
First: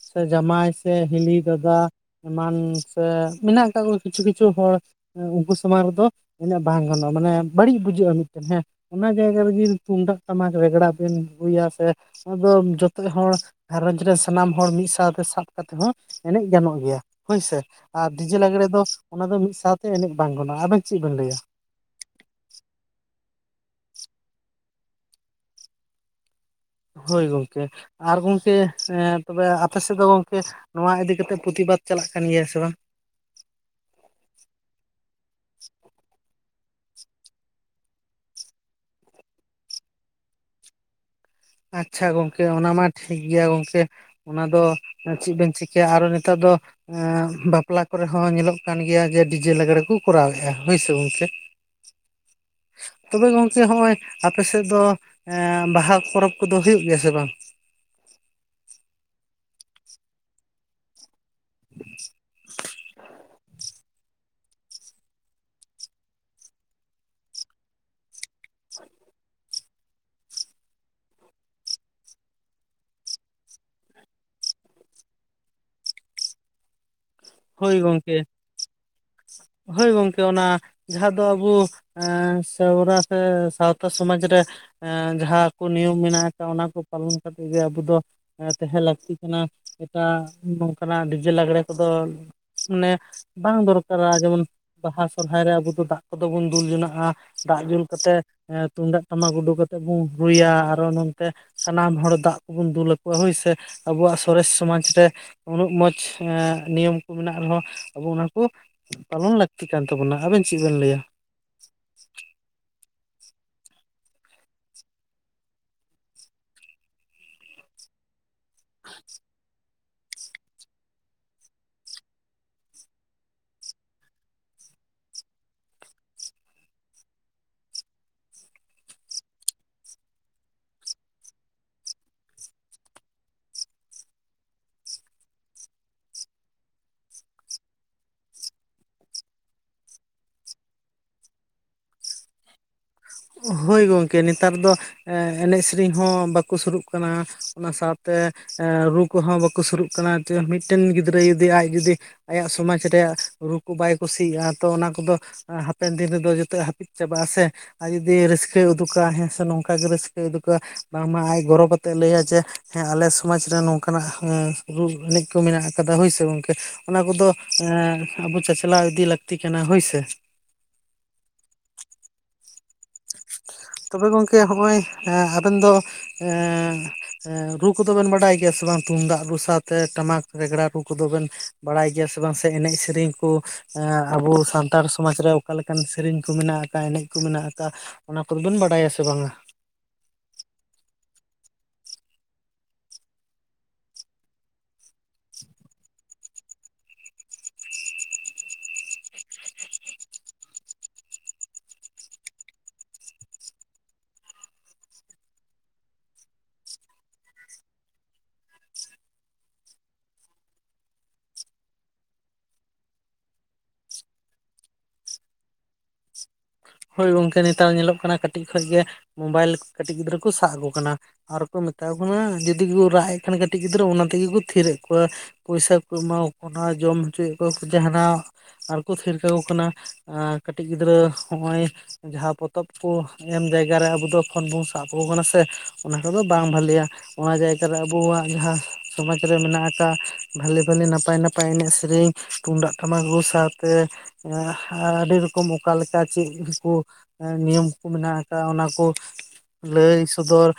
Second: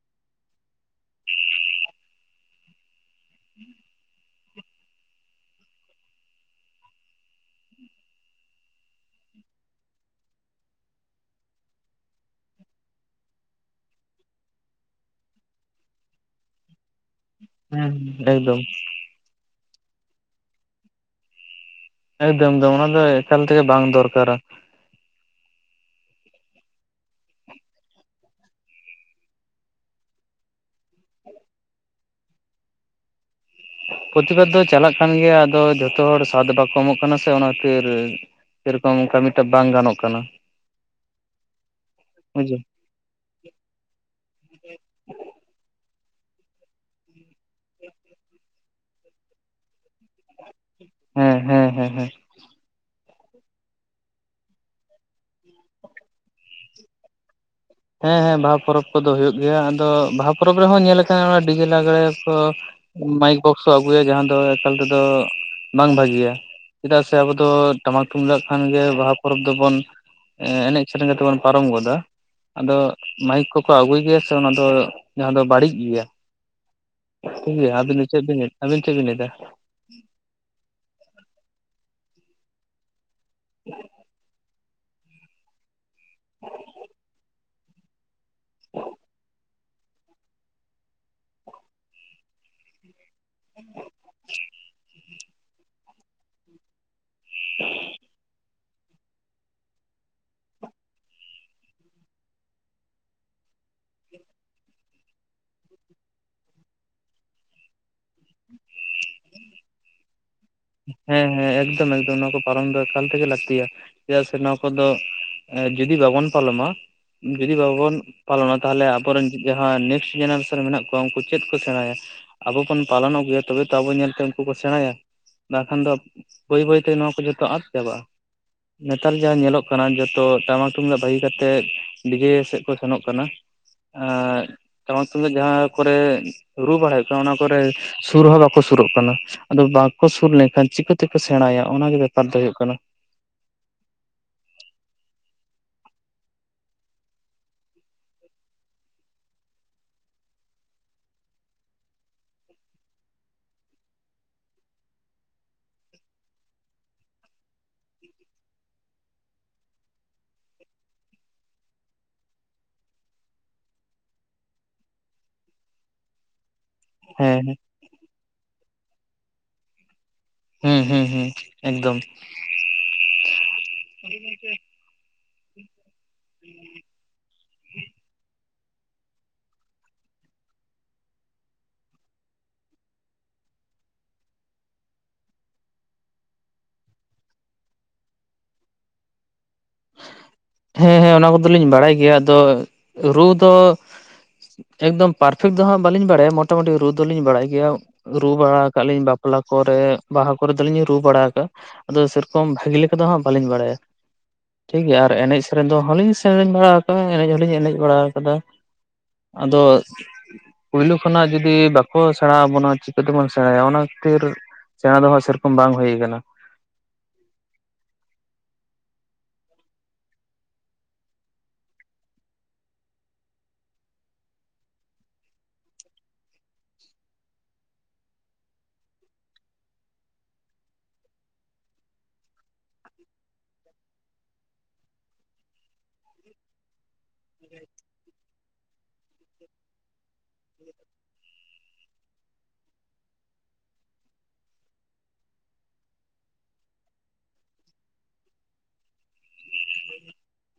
ᱥᱮ ᱡᱟᱢᱟᱭ ᱥᱮ ᱦᱤᱞᱤ ᱫᱟᱫᱟᱼᱼ ᱮᱢᱟᱱ ᱥᱮ ᱢᱮᱱᱟᱜ ᱟᱠᱟᱜ ᱠᱚᱣᱟ ᱠᱤᱪᱷᱩ ᱠᱤᱪᱷᱩ ᱦᱚᱲ ᱩᱱᱠᱩ ᱥᱟᱢᱟᱝ ᱨᱮᱫᱚᱼᱼ ᱩᱱᱟᱹᱜ ᱵᱟᱝ ᱜᱟᱱᱚᱜᱼᱟ ᱢᱟᱱᱮ ᱵᱟᱹᱲᱤᱡ ᱵᱩᱡᱷᱟᱹᱜᱼᱟ ᱢᱤᱫᱴᱮᱱ ᱦᱮᱸᱼᱼ ᱚᱱᱟ ᱡᱟᱭᱜᱟ ᱨᱮᱜᱮ ᱛᱩᱢᱫᱟᱜ ᱴᱟᱢᱟᱠ ᱨᱮᱜᱽᱲᱟ ᱵᱤᱱ ᱨᱩᱭᱟ ᱥᱮᱼᱼ ᱟᱫᱚ ᱡᱷᱚᱛᱚ ᱦᱚᱲ ᱜᱷᱟᱨᱚᱸᱧᱡᱽ ᱨᱮᱱ ᱥᱟᱱᱟᱢ ᱦᱚᱲ ᱢᱤᱫ ᱥᱟᱶᱛᱮ ᱥᱟᱵ ᱠᱟᱛᱮᱫ ᱦᱚᱸ ᱮᱱᱮᱡ ᱜᱟᱱᱚᱜ ᱜᱮᱭᱟ᱾ ᱦᱳᱭᱥᱮ ᱦᱮᱸ ᱟᱨ ᱰᱤᱡᱮ ᱮᱠᱫᱚᱢ ᱞᱟᱜᱽᱬᱮ ᱫᱚ ᱚᱱᱟ ᱫᱚ ᱢᱤᱫ ᱥᱟᱶᱛᱮ ᱮᱱᱮᱡ ᱵᱟᱝ ᱜᱟᱱᱚᱜᱼᱟ ᱟᱵᱮᱱ ᱪᱮᱫ ᱵᱮᱱ ᱞᱟᱹᱭᱟ? ᱮᱠᱫᱚᱢ ᱮᱠᱫᱚᱢ ᱚᱱᱟ ᱫᱚ ᱮᱠᱟᱞ ᱛᱮᱜᱮ ᱵᱟᱝ ᱫᱚᱨᱠᱟᱨᱟ᱾ ᱦᱳᱭ ᱜᱚᱢᱠᱮ ᱟᱨ ᱜᱚᱢᱠᱮᱼᱼ ᱛᱚᱵᱮ ᱟᱯᱮ ᱥᱮᱫ ᱫᱚ ᱜᱚᱝᱠᱮ ᱱᱚᱣᱟ ᱤᱫᱤ ᱠᱟᱛᱮ ᱯᱨᱚᱛᱤ ᱵᱟᱫᱽ ᱪᱟᱞᱟᱜ ᱠᱟᱱ ᱜᱮᱭᱟ ᱥᱮ ᱵᱟᱝ? ᱯᱨᱚᱛᱤᱵᱟᱨ ᱫᱚ ᱪᱟᱞᱟᱜ ᱠᱟᱱ ᱜᱮᱭᱟ ᱟᱫᱚ ᱡᱷᱚᱛᱚ ᱦᱚᱲ ᱥᱟᱫ ᱵᱟᱠᱚ ᱮᱢᱚᱜ ᱠᱟᱱᱟ ᱥᱮ ᱚᱱᱟ ᱠᱷᱟᱹᱛᱤᱨᱼᱼ ᱥᱮᱨᱚᱠᱚᱢ ᱚᱱᱠᱟ ᱢᱤᱫᱴᱟ ᱵᱟᱝ ᱜᱟᱱᱚᱜ ᱠᱟᱱᱟ᱾ ᱟᱪᱪᱷᱟ ᱜᱚᱝᱠᱮ ᱵᱩᱡᱷ ᱚᱱᱟ ᱢᱟ ᱴᱷᱤᱠ ᱜᱮᱭᱟ ᱜᱚᱝᱠᱮᱼᱼ ᱚᱱᱟ ᱫᱚ ᱪᱮᱫ ᱵᱮᱱ ᱪᱤᱠᱟᱹᱭᱟ ᱟᱨᱚ ᱱᱮᱛᱟᱨ ᱫᱚᱼᱼ ᱵᱟᱯᱞᱟ ᱠᱚᱨᱮᱦᱚᱸ ᱧᱮᱞᱚᱜ ᱠᱟᱱ ᱜᱮᱭᱟ ᱡᱮ ᱰᱤᱡᱮ ᱞᱟᱜᱽᱲᱮ ᱠᱚ ᱠᱚᱨᱟᱣᱼᱼ ᱦᱩᱭ ᱥᱮ ᱜᱚᱝᱠᱮ? ᱦᱮᱸ ᱦᱮᱸ ᱦᱮᱸ ᱦᱮᱸ ᱛᱚᱵᱮ ᱜᱚᱝᱠᱮ ᱦᱚᱸᱜᱼᱚᱭ ᱟᱯᱮ ᱥᱮᱫ ᱫᱚ ᱵᱟᱦᱟ ᱯᱚᱨᱚᱵᱽ ᱠᱚᱫᱚ ᱦᱩᱭᱩᱜ ᱜᱮᱭᱟ ᱥᱮ ᱵᱟᱝ? ᱦᱮᱸ ᱦᱮᱸ ᱵᱟᱦᱟ ᱯᱚᱨᱚᱵᱽ ᱠᱚᱫᱚ ᱦᱩᱭᱩᱜ ᱜᱮᱭᱟ ᱟᱫᱚ ᱵᱟᱦᱟ ᱯᱚᱨᱚᱵᱽ ᱨᱮᱦᱚᱸ ᱧᱮᱞ ᱟᱠᱟᱼᱼ ᱰᱤᱡᱮ ᱞᱟᱜᱽᱲᱮ ᱠᱚ ᱢᱟᱭᱤᱠᱼᱼ [unintelligible] ᱡᱟᱦᱟᱸ ᱫᱚ ᱮᱠᱟᱞ ᱛᱮᱫᱚ ᱵᱟᱝ ᱵᱷᱟᱜᱤᱭᱟ ᱪᱮᱫᱟᱜ ᱥᱮ ᱟᱵᱚ ᱫᱚ ᱴᱟᱢᱟᱠ ᱛᱩᱢᱫᱟᱜ ᱠᱷᱟᱱ ᱜᱮ ᱵᱟᱦᱟ ᱯᱚᱨᱚᱵᱽ ᱫᱚᱵᱚᱱᱼᱼ ᱮᱱᱮᱡ ᱥᱮᱨᱮᱧ ᱠᱟᱛᱮᱜ ᱵᱚᱱ ᱯᱟᱨᱚᱢ ᱜᱚᱫᱟ᱾ ᱟᱫᱚ ᱢᱟᱭᱤᱠ ᱠᱚᱠᱚ ᱟᱹᱜᱩᱭ ᱜᱮᱭᱟ ᱥᱮ ᱚᱱᱟ ᱫᱚ ᱡᱟᱦᱟᱸ ᱫᱚ ᱵᱟᱹᱲᱤᱡ ᱜᱮᱭᱟ᱾ ᱴᱷᱤᱠ ᱜᱮᱭᱟ ᱦᱳᱭ ᱟᱵᱤᱱ ᱫᱚ ᱜᱚᱝᱠᱮ ᱪᱮᱫ ᱵᱤᱱ ᱞᱟ. ᱭ ᱟᱹᱵᱤᱱ ᱪᱮᱫ ᱵᱤᱱ ᱞᱟᱹᱭᱮᱫᱟ? ᱦᱳᱭ ᱜᱚᱝᱠᱮ ᱚᱱᱟ ᱡᱟᱦᱟᱸ ᱫᱚ ᱟᱵᱚ ᱥᱮᱣᱨᱟ ᱥᱟᱶᱛᱟ ᱥᱚᱢᱟᱡ ᱨᱮ ᱡᱟᱦᱟᱸ ᱠᱚ ᱱᱤᱭᱚᱢ ᱢᱮᱱᱟᱜ ᱟᱠᱟᱜ ᱚᱱᱟ ᱠᱚ ᱯᱟᱞᱚᱱ ᱠᱟᱛᱮᱼᱼ ᱮ ᱟᱵᱚ ᱫᱚ ᱛᱟᱦᱮᱸ ᱞᱟᱹᱠᱛᱤ ᱠᱟᱱᱟ ᱮᱴᱟᱜ ᱱᱚᱝᱠᱟᱱᱟᱜ ᱰᱤᱡᱮ ᱞᱟᱜᱽᱲᱮ ᱠᱚᱫᱚ᱾ ᱢᱟᱱᱮ ᱵᱟᱝ ᱫᱚᱨᱠᱟᱨᱟ ᱡᱮᱢᱚᱱ ᱵᱟᱦᱟ ᱥᱚᱨᱦᱟᱭ ᱨᱮ ᱟᱵᱚ ᱫᱚ ᱫᱟᱜ ᱠᱚᱫᱚ ᱵᱚᱱ ᱫᱩᱞ ᱡᱚᱱᱟᱜᱼᱟ᱾ ᱫᱟᱜ ᱫᱩᱞ ᱠᱟᱛᱮᱫ ᱛᱩᱢᱫᱟᱜ ᱴᱟᱢᱟᱠ ᱩᱰᱩᱠ ᱠᱟᱛᱮᱫ ᱵᱚᱱ ᱨᱩᱭᱟ ᱟᱨᱚ ᱱᱚᱛᱮ, ᱥᱟᱱᱟᱢ ᱦᱚᱲ ᱫᱟᱜ ᱠᱚᱵᱚᱱ ᱫᱩᱞ ᱟᱠᱚᱣᱟ ᱦᱳᱭ ᱥᱮ ᱟᱵᱚᱣᱟᱜ ᱥᱚᱨᱮᱥ ᱥᱚᱢᱟᱡᱽ ᱨᱮ, ᱩᱱᱟᱹᱜ ᱢᱚᱸᱡᱽ ᱱᱤᱭᱚᱢ ᱠᱚ ᱢᱮᱱᱟᱜ ᱨᱮᱦᱚᱸ ᱟᱵᱚ ᱚᱱᱟᱠᱩ ᱯᱟᱞᱚᱱ ᱞᱟᱹᱠᱼᱼ ᱛᱤᱠ ᱠᱟᱱ ᱛᱟᱵᱚᱱᱟ ᱟᱵᱮᱱ ᱪᱮᱫ ᱵᱮᱱᱼᱼ ᱦᱮᱸ ᱦᱮᱸ ᱮᱠᱫᱚᱢ ᱮᱠᱫᱚᱢ ᱱᱚᱣᱟ ᱠᱚ ᱯᱟᱞᱚᱱ ᱫᱚ ᱮᱠᱟᱞ ᱛᱮᱜᱮ ᱞᱟᱹᱠᱛᱤᱭᱟ᱾ ᱪᱮᱫᱟᱜ ᱥᱮ ᱱᱚᱣᱟ ᱠᱚᱫᱚ ᱡᱩᱫᱤ ᱵᱟᱵᱚᱱ ᱯᱟᱞᱚᱱᱟ ᱡᱩᱫᱤ ᱵᱟᱵᱚᱱᱼᱼ ᱯᱟᱞᱚᱱᱟ ᱛᱟᱦᱚᱞᱮ ᱟᱵᱚᱨᱮᱱ ᱡᱟᱦᱟᱸ ᱱᱮᱠᱥᱴ ᱡᱮᱱᱟᱨᱮᱥᱚᱱ ᱢᱮᱱᱟᱜ ᱠᱚᱼᱼ ᱩᱱᱠᱩ ᱪᱮᱫ ᱠᱚ ᱥᱮᱬᱟᱭᱟ ᱟᱵᱚ ᱵᱚᱱ ᱯᱟᱞᱚᱱ ᱟᱹᱜᱩᱭᱟ ᱛᱚᱵᱮ ᱛᱚ ᱟᱵᱚ ᱧᱮᱞᱛᱮ ᱩᱱᱠᱩ ᱠᱚ ᱥᱮᱬᱟᱭᱟ᱾ ᱵᱟ ᱠᱷᱟᱱ ᱫᱚ ᱵᱟᱹᱭ ᱵᱟᱹᱭᱛᱮ ᱱᱚᱣᱟ ᱠᱚ ᱡᱷᱚᱛᱚ ᱟᱫ ᱪᱟᱵᱟᱜᱼᱟ᱾ ᱱᱮᱛᱟᱨ ᱡᱟᱦᱟᱸ ᱧᱮᱞᱚᱜ ᱠᱟᱱᱟ ᱡᱷᱚᱛᱚ ᱴᱟᱢᱟᱠ ᱛᱩᱢᱫᱟᱜ ᱵᱷᱟᱹᱜᱤ ᱠᱟᱛᱮᱜ ᱰᱤᱡᱮ ᱥᱮᱫ ᱠᱚ ᱥᱮᱱᱚᱜ ᱠᱟᱱᱟ᱾ ᱟᱨ ᱴᱟᱢᱟ ᱛᱩᱢᱫᱟᱜ ᱡᱟᱦᱟᱸ ᱠᱚᱨᱮ ᱨᱩ ᱵᱟᱲᱟᱭ ᱦᱩᱭᱩᱜ ᱠᱟᱱᱟ ᱚᱱᱟ ᱠᱚᱨᱮ ᱥᱩᱨ ᱦᱚᱸ ᱵᱟᱠᱚ ᱥᱩᱨᱚᱜ ᱠᱟᱱᱟ᱾ ᱟᱫᱚ ᱵᱟᱝᱠᱚ ᱥᱩᱨ ᱞᱮᱱᱠᱷᱟᱱ ᱪᱤᱠᱟᱹᱛᱮᱠᱚ ᱥᱮᱬᱟᱭᱟ ᱚᱱᱟᱜᱮ ᱵᱮᱯᱟᱨ ᱫᱚ ᱦᱩᱭᱩᱜ ᱠᱟᱱᱟ᱾ ᱦᱳᱭ ᱜᱚᱝᱠᱮ ᱱᱮᱛᱟᱨ ᱫᱚᱼᱼ ᱮᱱᱮᱡ ᱥᱮᱨᱮᱧ ᱦᱚᱸ ᱵᱟᱠᱚ ᱥᱩᱨᱩᱜ ᱠᱟᱱᱟ ᱚᱱᱟ ᱥᱟᱶᱛᱮ, ᱨᱩ ᱠᱚᱦᱚᱸ ᱵᱟᱠᱚ ᱥᱩᱨᱩᱜ ᱠᱟᱱᱟ ᱢᱤᱫᱴᱮᱱ ᱜᱤᱫᱽᱨᱟᱹ ᱡᱩᱫᱤ ᱟᱡ ᱡᱩᱫᱤᱼᱼ ᱟᱭᱟᱜ ᱥᱚᱢᱟᱡᱽ ᱨᱮᱭᱟᱜ ᱨᱩ ᱠᱚ ᱵᱟᱭ ᱠᱩᱥᱤᱭᱟᱜᱼᱟ ᱛᱚ ᱚᱱᱟ ᱠᱚᱫᱚ ᱦᱟᱯᱮᱱ ᱫᱤᱱ ᱨᱮᱫᱚ ᱡᱚᱛᱚ ᱦᱟᱹᱯᱤᱫ ᱪᱟᱵᱟᱜᱼᱟ ᱥᱮ, ᱟᱡ ᱡᱩᱫᱤ ᱨᱟᱹᱥᱠᱟᱹᱭ ᱩᱫᱩᱜᱟ ᱦᱮᱸᱥᱮ ᱱᱚᱝᱠᱟ ᱜᱮ ᱨᱟᱹᱥᱠᱟᱹᱭ ᱩᱫᱩᱜᱟ ᱵᱟᱝᱢᱟ ᱟᱡ ᱜᱚᱨᱚᱵ ᱟᱛᱮ ᱞᱟᱹᱭᱟ ᱡᱮ ᱦᱮᱸ ᱟᱞᱮ ᱥᱚᱢᱟᱡ ᱨᱮ ᱱᱚᱝᱠᱟᱱᱟᱜ ᱦᱮᱸ ᱨᱩ ᱮᱱᱮᱡ ᱠᱚ ᱢᱮᱱᱟᱜ ᱠᱟᱫᱟ ᱦᱳᱭᱥᱮ ᱜᱚᱝᱠᱮ ᱚᱱᱟ ᱠᱚᱫᱚ ᱦᱮᱸ ᱮᱸ ᱟᱵᱚ ᱪᱟᱪᱞᱟᱣ ᱤᱫᱤ ᱞᱟᱹᱠᱛᱤ ᱠᱟᱱᱟ ᱦᱳᱭᱥᱮ ᱾ ᱦᱩᱸ ᱦᱩᱸ ᱦᱩᱸ ᱮᱠᱫᱚᱢ ᱾ ᱛᱚᱵᱮ ᱜᱚᱝᱠᱮ ᱦᱚᱸᱜᱼᱚᱭ ᱮᱸ ᱟᱵᱮᱱ ᱫᱚ ᱮᱸ ᱮᱸ ᱨᱩ ᱠᱚᱫᱚᱵᱮᱱ ᱵᱟᱰᱟᱭ ᱜᱮᱭᱟ ᱥᱮ ᱵᱟᱝ ᱛᱩᱢᱫᱟᱜ ᱨᱩ ᱥᱟᱶᱛᱮ ᱴᱟᱢᱟᱠ ᱨᱮᱜᱽᱲᱟ ᱨᱩ ᱠᱚᱫᱚᱵᱮᱱ ᱵᱟᱲᱟᱭ ᱜᱮᱭᱟ ᱥᱮ ᱵᱟᱝ ᱥᱮ ᱮᱱᱮᱡ ᱥᱮᱨᱮᱧ ᱠᱚ ᱮᱸ ᱟᱵᱚ ᱥᱟᱱᱛᱟᱲ ᱥᱚᱢᱟᱡᱽ ᱨᱮ ᱚᱠᱟ ᱞᱮᱠᱟᱱ ᱥᱮᱨᱮᱧ ᱠᱚ ᱢᱮᱱᱟᱜ ᱟᱠᱟᱜᱼᱟ, ᱮᱱᱮᱡ ᱠᱚ ᱢᱮᱱᱟᱜ ᱠᱚ ᱢᱮᱱᱟᱜ ᱟᱠᱟᱜᱼᱟ ᱾ ᱚᱱᱟ ᱠᱚᱫᱚᱵᱮᱱ ᱵᱟᱰᱟᱭᱟ ᱥᱮ ᱵᱟᱝᱟ? ᱦᱮᱸ ᱦᱮᱸ, ᱚᱱᱟ ᱠᱚᱫᱚᱞᱤᱧ ᱵᱟᱲᱟᱭ ᱜᱮᱭᱟ ᱟᱫᱚ ᱨᱩ ᱫᱚ ᱮᱠᱫᱚᱢ ᱯᱟᱨᱯᱷᱮᱠᱴ ᱫᱚ ᱦᱟᱸᱜ ᱵᱟᱹᱞᱤᱧ ᱵᱟᱲᱟᱭᱟ ᱢᱚᱴᱟᱢᱩᱴᱤ ᱨᱩ ᱫᱚᱞᱤᱧ ᱵᱟᱲᱟᱭ ᱜᱮᱭᱟ, ᱨᱩ ᱵᱟᱲᱟ ᱟᱠᱟᱜᱼᱟ ᱞᱤᱧ ᱵᱟᱯᱞᱟ ᱠᱚᱨᱮ, ᱵᱟᱦᱟ ᱠᱚᱨᱮ ᱫᱚᱞᱤᱧ ᱨᱩ ᱵᱟᱲᱟ ᱟᱠᱟᱜᱼᱟ ᱾ ᱟᱫᱚ ᱥᱮᱨᱚᱠᱚᱢ ᱵᱷᱟᱜᱮ ᱞᱮᱠᱟ ᱫᱚ ᱦᱟᱸᱜ ᱵᱟᱹᱞᱤᱧ ᱵᱟᱲᱟᱭᱟ ᱾ ᱴᱷᱤᱠ ᱜᱮᱭᱟ ᱟᱨ ᱮᱱᱮᱡ ᱥᱮᱨᱮᱧ ᱫᱚ ᱦᱚᱸᱞᱤᱧ ᱥᱮᱨᱮᱧ ᱵᱟᱲᱟ ᱟᱠᱟᱜᱼᱟ, ᱮᱱᱮᱡ ᱦᱚᱸᱞᱤᱧ ᱮᱱᱮᱡ ᱵᱟᱲᱟ ᱟᱠᱟᱫᱟ ᱾ ᱟᱫᱚ ᱯᱩᱭᱞᱩ ᱠᱷᱚᱱᱟᱜ ᱡᱩᱫᱤ ᱵᱟᱠᱚ ᱥᱮᱸᱲᱟ ᱟᱵᱚᱱᱟ ᱪᱤᱠᱟᱹ ᱛᱮᱵᱚᱱ ᱥᱮᱸᱲᱟᱭᱟ ᱚᱱᱟ ᱠᱷᱟᱹᱛᱤᱨ ᱪᱮᱬᱮ ᱫᱚ ᱦᱟᱸᱜ ᱥᱮᱨᱚᱠᱚᱢ ᱵᱟᱝ ᱦᱩᱭ ᱟᱠᱟᱱᱟ ᱾ ᱦᱳᱭ ᱜᱚᱝᱠᱮ, ᱱᱮᱛᱟᱨ ᱧᱮᱞᱚᱜ ᱠᱟᱱᱟ ᱠᱟᱹᱴᱤᱡ ᱠᱷᱚᱡ ᱜᱮ ᱢᱚᱵᱟᱭᱤᱞ ᱠᱟᱹᱴᱤᱡ ᱜᱤᱫᱽᱨᱟᱹ ᱠᱚ ᱥᱟᱵ ᱟᱠᱚ ᱠᱟᱱᱟ, ᱟᱨ ᱠᱚ ᱢᱮᱛᱟ ᱠᱚ ᱠᱟᱱᱟ ᱡᱩᱫᱤ ᱠᱚ ᱨᱟᱜ ᱮᱫ ᱠᱷᱟᱱ ᱠᱟᱹᱴᱤᱡ ᱜᱤᱫᱽᱨᱟᱹ ᱚᱱᱟ ᱛᱮᱜᱮ ᱠᱚ ᱛᱷᱤᱨᱮᱜ ᱠᱚᱣᱟ, ᱯᱚᱭᱥᱟᱹ ᱠᱚ ᱮᱢᱟᱠᱚ ᱠᱟᱱᱟ ᱡᱚᱢ ᱦᱚᱪᱚᱭᱮᱫ ᱠᱚᱣᱟ ᱠᱚ ᱡᱟᱦᱟᱱᱟᱜ ᱟᱨ ᱠᱚ ᱛᱷᱤᱨ ᱠᱟᱠᱚ ᱠᱟᱱᱟ ᱠᱟᱹᱴᱤᱡ ᱜᱤᱫᱽᱨᱟᱹ ᱱᱚᱜᱼᱚᱭ ᱡᱟᱦᱟᱸ ᱯᱚᱛᱚᱵ ᱠᱚ ᱮᱢ ᱡᱟᱭᱜᱟ ᱨᱮ ᱟᱵᱚ ᱫᱚ ᱯᱷᱳᱱ ᱵᱚᱱ ᱥᱟᱵ ᱟᱠᱚ ᱠᱟᱱᱟ ᱥᱮ ᱚᱱᱟ ᱠᱚᱫᱚ ᱵᱟᱝ ᱵᱷᱟᱹᱞᱮᱭᱟ, ᱚᱱᱟ ᱡᱟᱭᱜᱟ ᱨᱮ ᱟᱵᱚᱣᱟᱜ ᱡᱟᱦᱟᱸ ᱥᱚᱢᱟᱡᱽ ᱨᱮ ᱢᱮᱱᱟᱜ ᱟᱠᱟᱜᱼᱟ ᱵᱷᱟᱞᱮ ᱵᱷᱟᱞᱮ ᱱᱟᱯᱟᱭ ᱱᱟᱯᱟᱭ ᱮᱱᱮᱡ ᱥᱮᱨᱮᱧ ᱛᱩᱢᱫᱟᱜ ᱴᱟᱢᱟᱠ ᱨᱩ ᱥᱟᱶᱛᱮ ᱟᱹᱰᱤ ᱨᱚᱠᱚᱢ ᱚᱠᱟᱞᱮ ᱠᱟ ᱪᱮᱫ ᱠᱚ ᱱᱤᱭᱚᱢ ᱠᱚ ᱢᱮᱱᱟᱜ ᱟᱠᱟᱜᱼᱟ ᱚᱱᱟ ᱠᱚ ᱞᱟᱹᱭ ᱥᱚᱫᱚᱨ